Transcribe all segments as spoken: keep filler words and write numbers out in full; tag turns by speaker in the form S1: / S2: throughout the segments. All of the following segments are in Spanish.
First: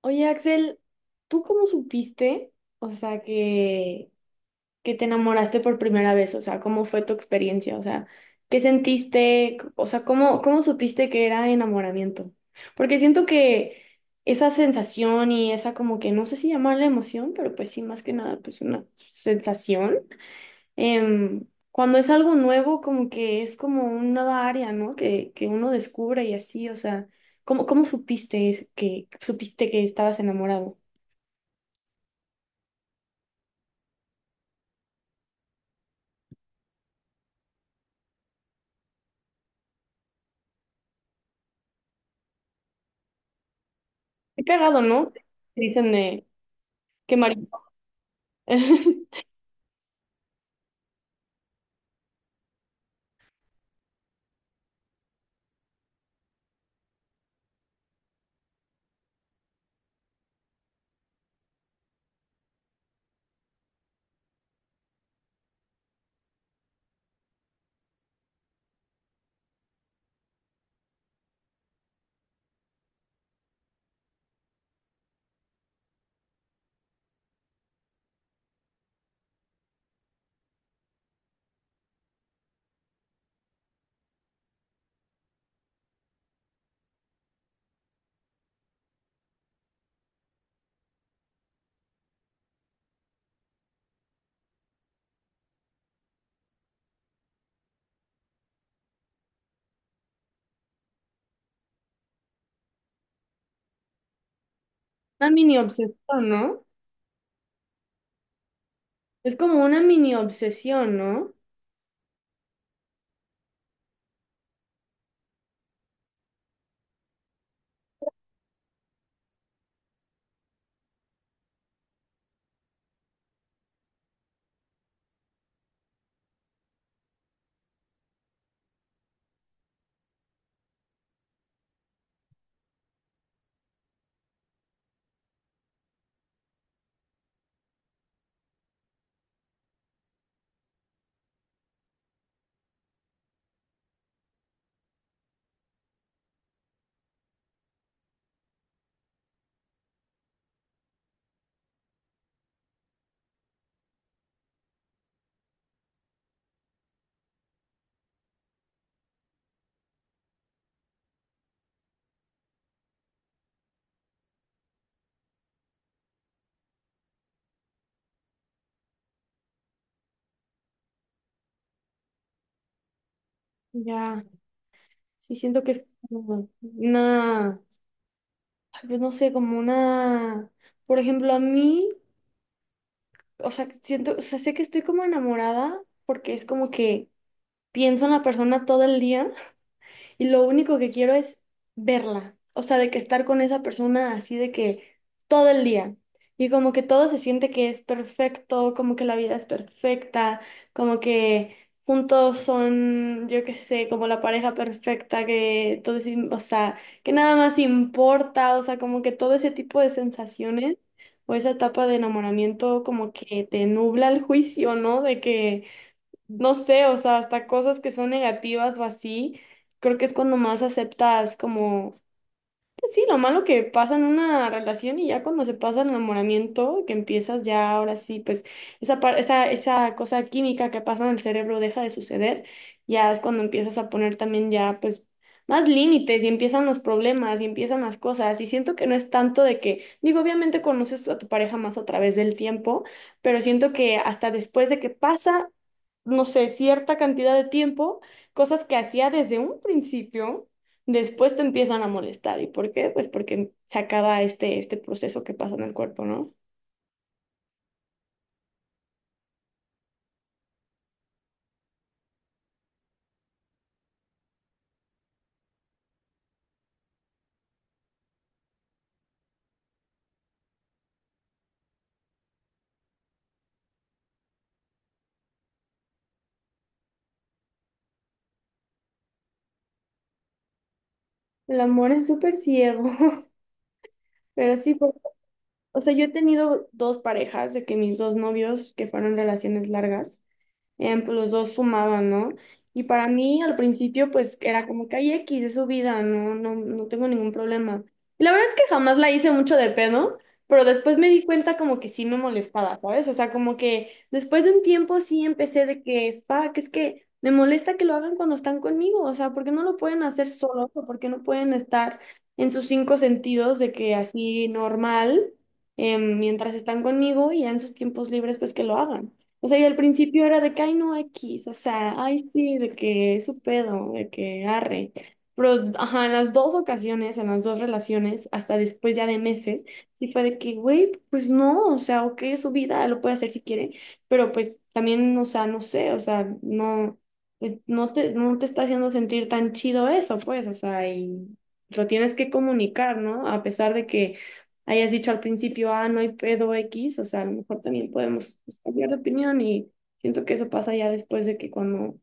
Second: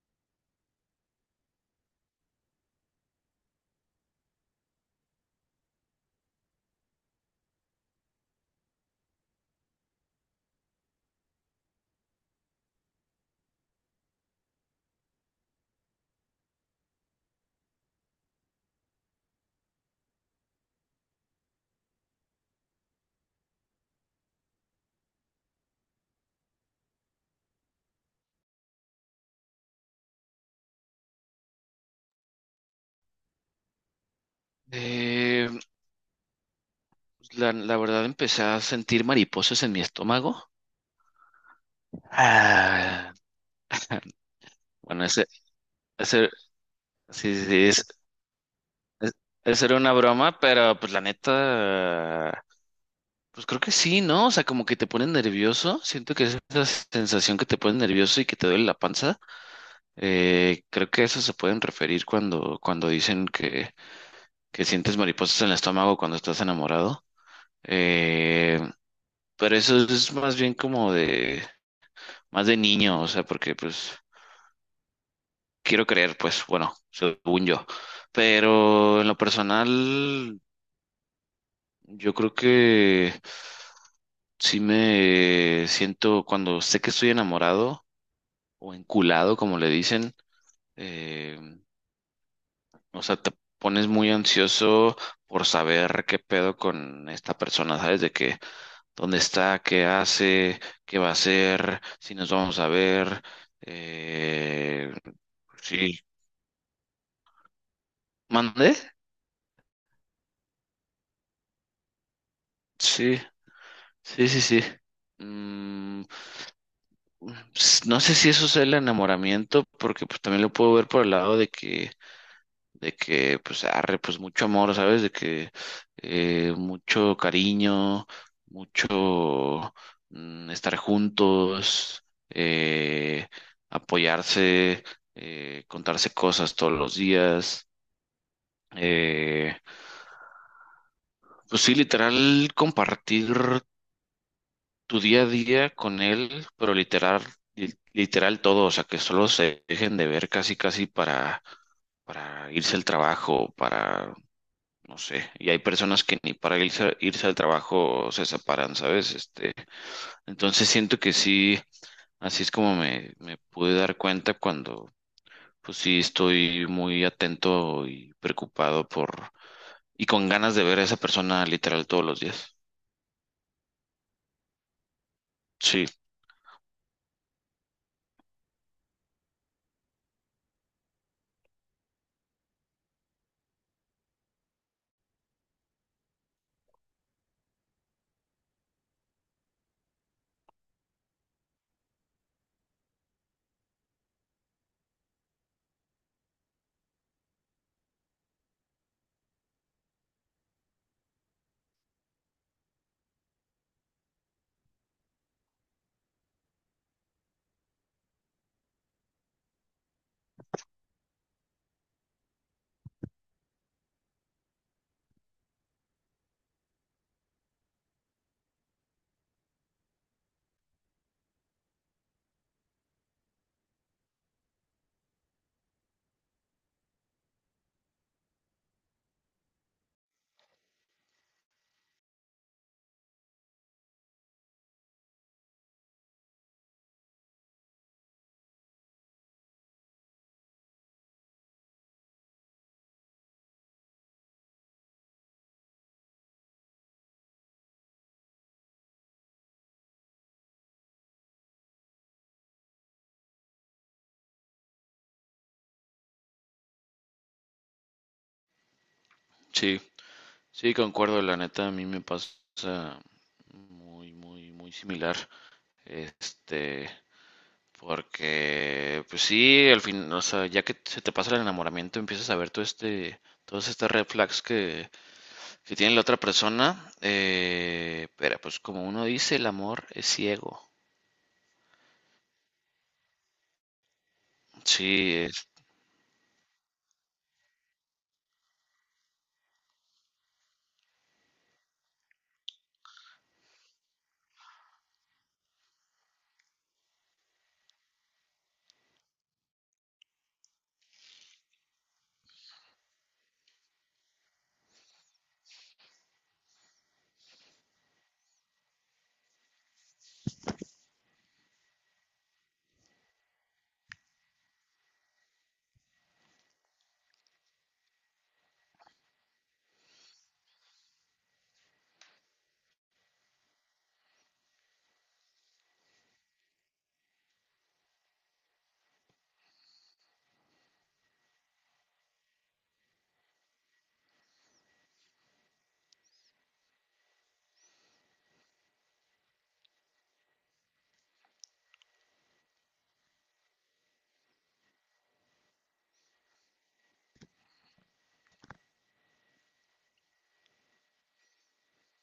S1: Oye, Axel, ¿tú cómo supiste, o sea, que, que te enamoraste por primera vez? O sea, ¿cómo fue tu experiencia? O sea, ¿qué sentiste? C- O sea, ¿cómo, cómo supiste que era enamoramiento? Porque siento que esa sensación y esa como que, no sé si llamarla emoción, pero pues sí, más que nada, pues una sensación. em, Cuando es algo nuevo, como que es como una nueva área, ¿no? Que, que uno descubre y así, o sea, ¿cómo, cómo supiste es- que, supiste que estabas enamorado?
S2: Eh, pues, la, la verdad empecé a sentir mariposas en mi estómago. Ah,
S1: Qué cagado,
S2: bueno,
S1: ¿no?
S2: ese,
S1: Dicen de
S2: ese,
S1: qué
S2: sí, sí,
S1: marido.
S2: sí, es, es- esa era una broma, pero pues la neta, pues creo que sí, ¿no? O sea, como que te pone nervioso. Siento que es esa sensación que te pone nervioso y que te duele la panza. Eh, creo que a eso se pueden referir cuando, cuando dicen que, que sientes mariposas en el estómago cuando estás enamorado. Eh, pero eso es más bien como de más de niño, o sea, porque pues quiero creer, pues bueno, según yo. Pero en lo personal, yo creo que sí me siento cuando sé que estoy enamorado o enculado, como le dicen, eh, o sea, te pones muy ansioso por saber qué pedo con esta persona, ¿sabes? De que dónde está, qué hace, qué va a hacer, si nos vamos a ver. Eh,
S1: Una mini
S2: sí.
S1: obsesión, ¿no?
S2: ¿Mandé?
S1: Es como una mini obsesión, ¿no?
S2: Sí. Sí, sí, sí. Mm, s- no sé si eso es el enamoramiento, porque pues también lo puedo ver por el lado de que, de que, pues, arre, pues mucho amor, ¿sabes? De que eh, mucho cariño, mucho mm, estar juntos, eh, apoyarse, eh, contarse cosas todos los días. eh, pues sí, literal, compartir tu día a día con él, pero literal, li- literal todo, o sea, que solo se dejen de ver casi, casi para, para irse al trabajo, para, no sé, y hay personas que ni para irse, irse al trabajo se separan, ¿sabes? Este, entonces siento que sí, así es como me, me pude dar cuenta cuando, pues sí, estoy muy atento y preocupado por, y con ganas de ver a esa persona literal todos los días.
S1: Ya, sí siento que es
S2: Sí,
S1: como una, tal vez no sé, como una, por ejemplo, a mí, o sea, siento, o sea, sé que estoy como enamorada porque es como que pienso en la persona todo el día y lo único que quiero es verla, o sea, de que estar con esa persona así de que todo el día. Y como que todo se siente que es perfecto, como que la vida es perfecta, como que juntos son, yo qué sé, como la pareja perfecta, que todo es, im- o sea, que nada más importa, o sea, como que todo ese tipo de sensaciones o esa etapa de enamoramiento como que te nubla el juicio, ¿no? De que no sé, o sea, hasta cosas que son negativas o así, creo que es cuando más aceptas como sí, lo malo que pasan una relación y ya cuando se pasa el enamoramiento, que empiezas ya ahora sí, pues esa, par- esa, esa cosa química que pasa en el cerebro deja de suceder, ya es cuando empiezas a poner también ya pues más límites y empiezan los problemas y empiezan las cosas y siento que no es tanto de que, digo, obviamente conoces a tu pareja más a través del tiempo, pero siento que hasta después de que pasa, no sé, cierta cantidad de tiempo, cosas que hacía desde un principio. Después te empiezan a molestar. ¿Y por qué? Pues porque se acaba este, este proceso que pasa en el cuerpo, ¿no?
S2: sí. Sí, concuerdo, la neta, a mí me pasa muy, muy, muy similar. Este, porque, pues sí, al fin, o sea, ya que se te pasa el enamoramiento, empiezas a ver todo este, todas estas red flags que, que tiene la otra persona. Eh, pero, pues, como uno dice, el amor es ciego.
S1: El amor es súper ciego, pero sí, pues,
S2: Sí, es-
S1: o sea, yo he tenido dos parejas de que mis dos novios que fueron relaciones largas. Bien, pues los dos fumaban, ¿no? Y para mí al principio pues era como que hay X, es su vida, no, no, no tengo ningún problema. Y la verdad es que jamás la hice mucho de pedo, pero después me di cuenta como que sí me molestaba, ¿sabes? O sea, como que después de un tiempo sí empecé de que, fuck, es que me molesta que lo hagan cuando están conmigo, o sea, ¿por qué no lo pueden hacer solos o por qué no pueden estar en sus cinco sentidos de que así normal, em, mientras están conmigo y ya en sus tiempos libres pues que lo hagan? O sea, y al principio era de que, ay, no, X, o sea, ay, sí, de que es su pedo, de que arre. Pero, ajá, en las dos ocasiones, en las dos relaciones, hasta después ya de meses, sí fue de que, güey, pues no, o sea, ok, es su vida, lo puede hacer si quiere, pero pues también, o sea, no sé, o sea, no, pues no te, no te está haciendo sentir tan chido eso, pues, o sea, y lo tienes que comunicar, ¿no? A pesar de que hayas dicho al principio, ah, no hay pedo X, o sea, a lo mejor también podemos pues, cambiar de opinión y siento que eso pasa ya después de que cuando,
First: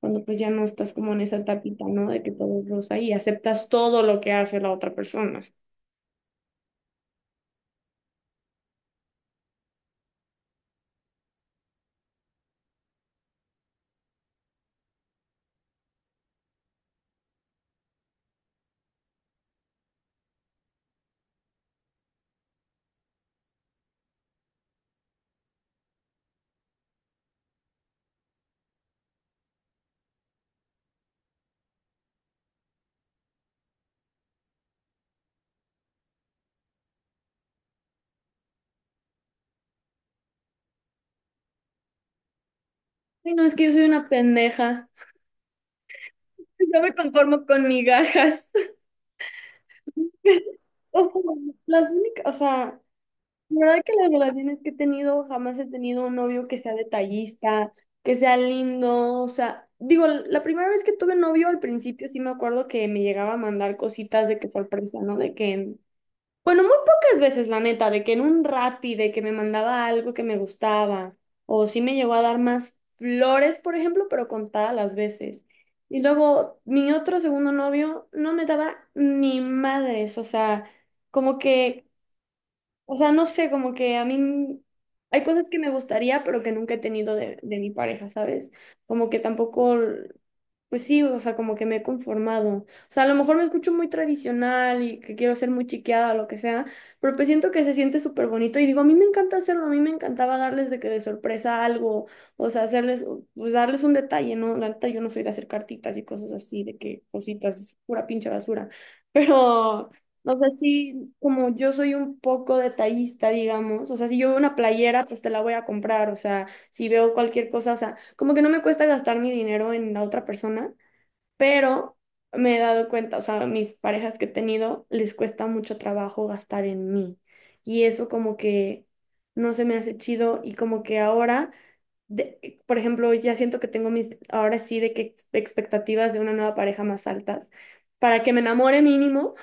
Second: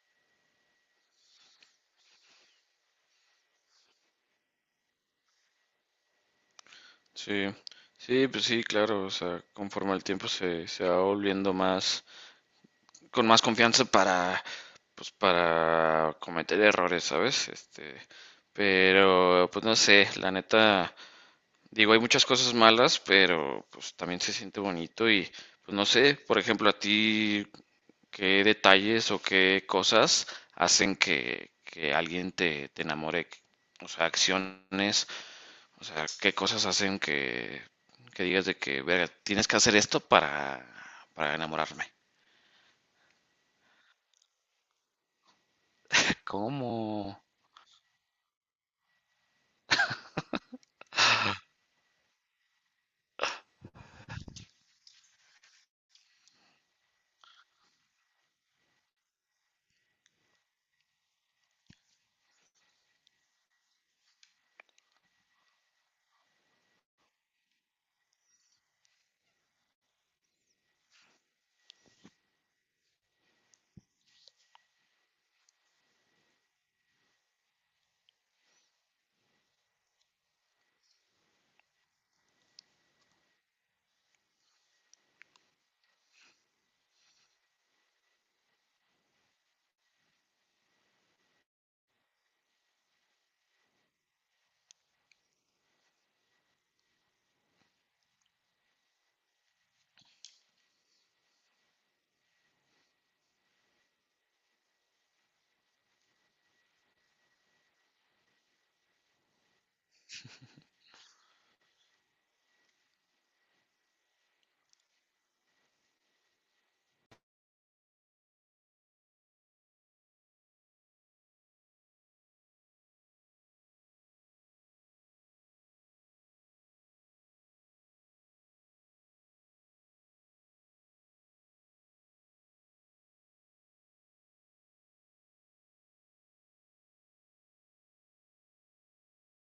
S1: cuando pues ya no estás como en esa tapita, ¿no? De que todo es rosa y aceptas todo lo que hace la otra persona.
S2: sí, sí, pues sí, claro, o sea, conforme el tiempo se, se va volviendo más. Con más confianza para, pues, para cometer errores, ¿sabes? Este, pero, pues no sé, la neta, digo, hay muchas cosas malas, pero pues también se siente bonito y, pues no sé, por ejemplo, a ti, ¿qué detalles o qué cosas hacen que, que alguien te, te enamore? O sea, acciones, o sea, ¿qué cosas hacen que, que digas de que, verga, tienes que hacer esto para, para enamorarme?
S1: Ay, no, es que yo soy una pendeja. Yo me
S2: ¿Cómo?
S1: conformo con migajas. Las únicas, o sea, la verdad que las relaciones que he tenido, jamás he tenido un novio que sea detallista, que sea lindo, o sea, digo, la primera vez que tuve novio al principio sí me acuerdo que me llegaba a mandar cositas de que sorpresa, ¿no? De que, en- bueno, muy pocas veces, la neta, de que en un Rappi, de que me mandaba algo que me gustaba, o sí me llegó a dar más flores, por ejemplo, pero contadas las veces. Y luego mi otro segundo novio no me daba ni madres, o sea como que o sea, no sé, como que a mí hay cosas que me gustaría, pero que nunca he tenido de, de mi pareja, ¿sabes? Como que tampoco l- pues sí, o sea, como que me he conformado. O sea, a lo mejor me escucho muy tradicional y que quiero ser muy chiqueada o lo que sea, pero pues siento que se siente súper bonito y digo, a mí me encanta hacerlo, a mí me encantaba darles de que de sorpresa algo, o sea, hacerles, pues darles un detalle, ¿no? La neta, yo no soy de hacer cartitas y cosas así, de que cositas, es pura pinche basura, pero, o sea, sí, como yo soy un poco detallista, digamos, o sea, si yo veo una playera, pues te la voy a comprar, o sea si veo cualquier cosa, o sea, como que no me cuesta gastar mi dinero en la otra persona, pero me he dado cuenta, o sea, mis parejas que he tenido les cuesta mucho trabajo gastar en mí. Y eso como que no se me hace chido y como que ahora, de- eh, por ejemplo, ya siento que tengo mis, ahora sí, de que ex- expectativas de una nueva pareja más altas, para que me enamore mínimo.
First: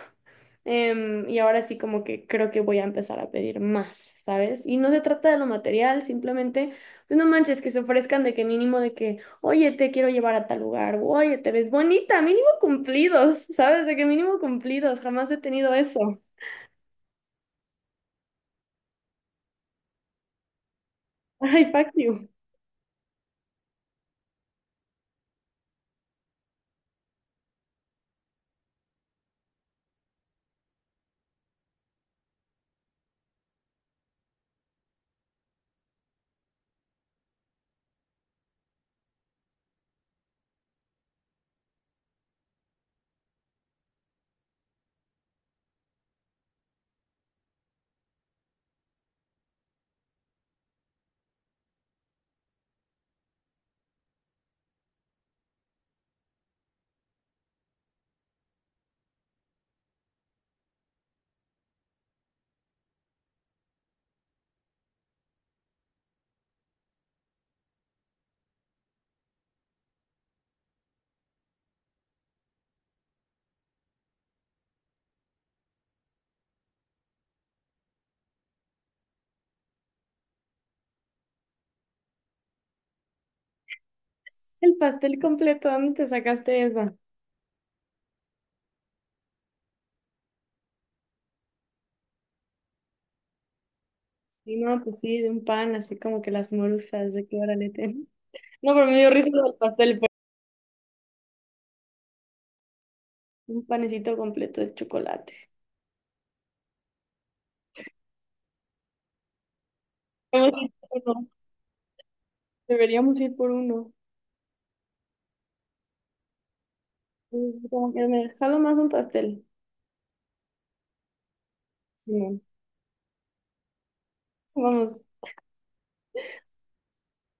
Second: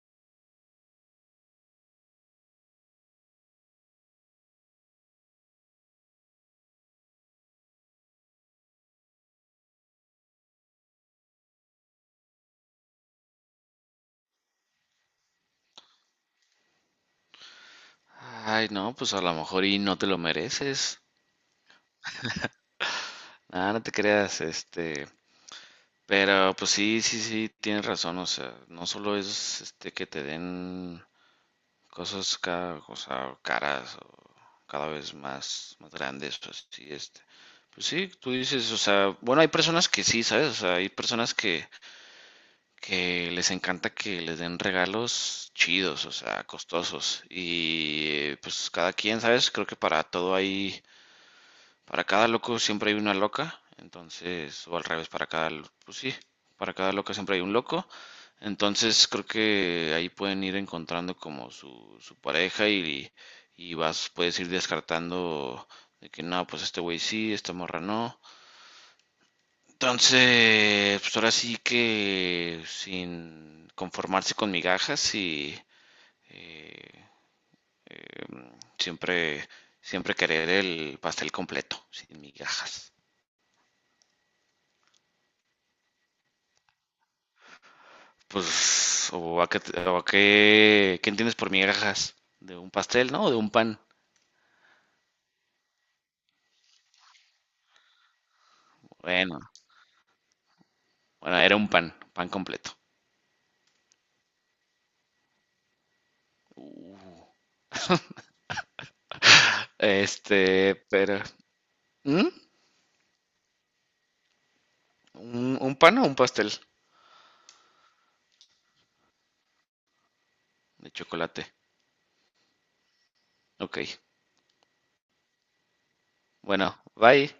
S1: Em, y ahora sí como que creo que voy a empezar a pedir más, ¿sabes? Y no se trata de lo material, simplemente, pues no manches, que se ofrezcan de que mínimo de que, oye, te quiero llevar a tal lugar, o, oye, te ves bonita, mínimo cumplidos, ¿sabes? De que mínimo cumplidos, jamás he tenido eso.
S2: Ay, no, pues a lo mejor y no te lo mereces.
S1: Ay, fuck you.
S2: Ah, no te creas, este, pero pues sí, sí, sí, tienes razón, o sea, no solo es este que te den cosas cada, o sea, caras o cada vez más, más grandes, pues sí, este, pues sí, tú dices, o sea, bueno, hay personas que sí, ¿sabes? O sea, hay personas que, que les encanta que les den regalos chidos, o sea, costosos, y pues cada quien, ¿sabes? Creo que para todo hay. Para cada loco siempre hay una loca, entonces, o al revés, para cada, lo- pues sí, para cada loca siempre hay un loco, entonces creo que ahí pueden ir encontrando como su, su pareja y, y vas, puedes ir descartando de que no, pues este güey sí, esta morra no. Entonces, pues ahora sí que sin conformarse con migajas y eh, siempre, siempre querer el pastel completo, sin migajas.
S1: El pastel completo, ¿dónde te sacaste esa?
S2: Pues, o a qué, te- o a qué, ¿qué entiendes por migajas? ¿De un pastel, no? ¿O de un pan?
S1: Y no, pues sí, de un pan, así como que las moruscas, de que órale, ten. No, pero me dio risa
S2: Bueno,
S1: lo del pastel, pues.
S2: bueno, era un pan, pan completo.
S1: Un panecito completo de chocolate. Vamos a ir
S2: Este,
S1: por
S2: pero,
S1: uno.
S2: ¿Mm?
S1: Deberíamos ir por uno.
S2: ¿Un, un pan o un pastel
S1: Es como que me jalo más un pastel.
S2: de chocolate?
S1: Simón.
S2: Ok,
S1: Vamos,
S2: bueno, bye.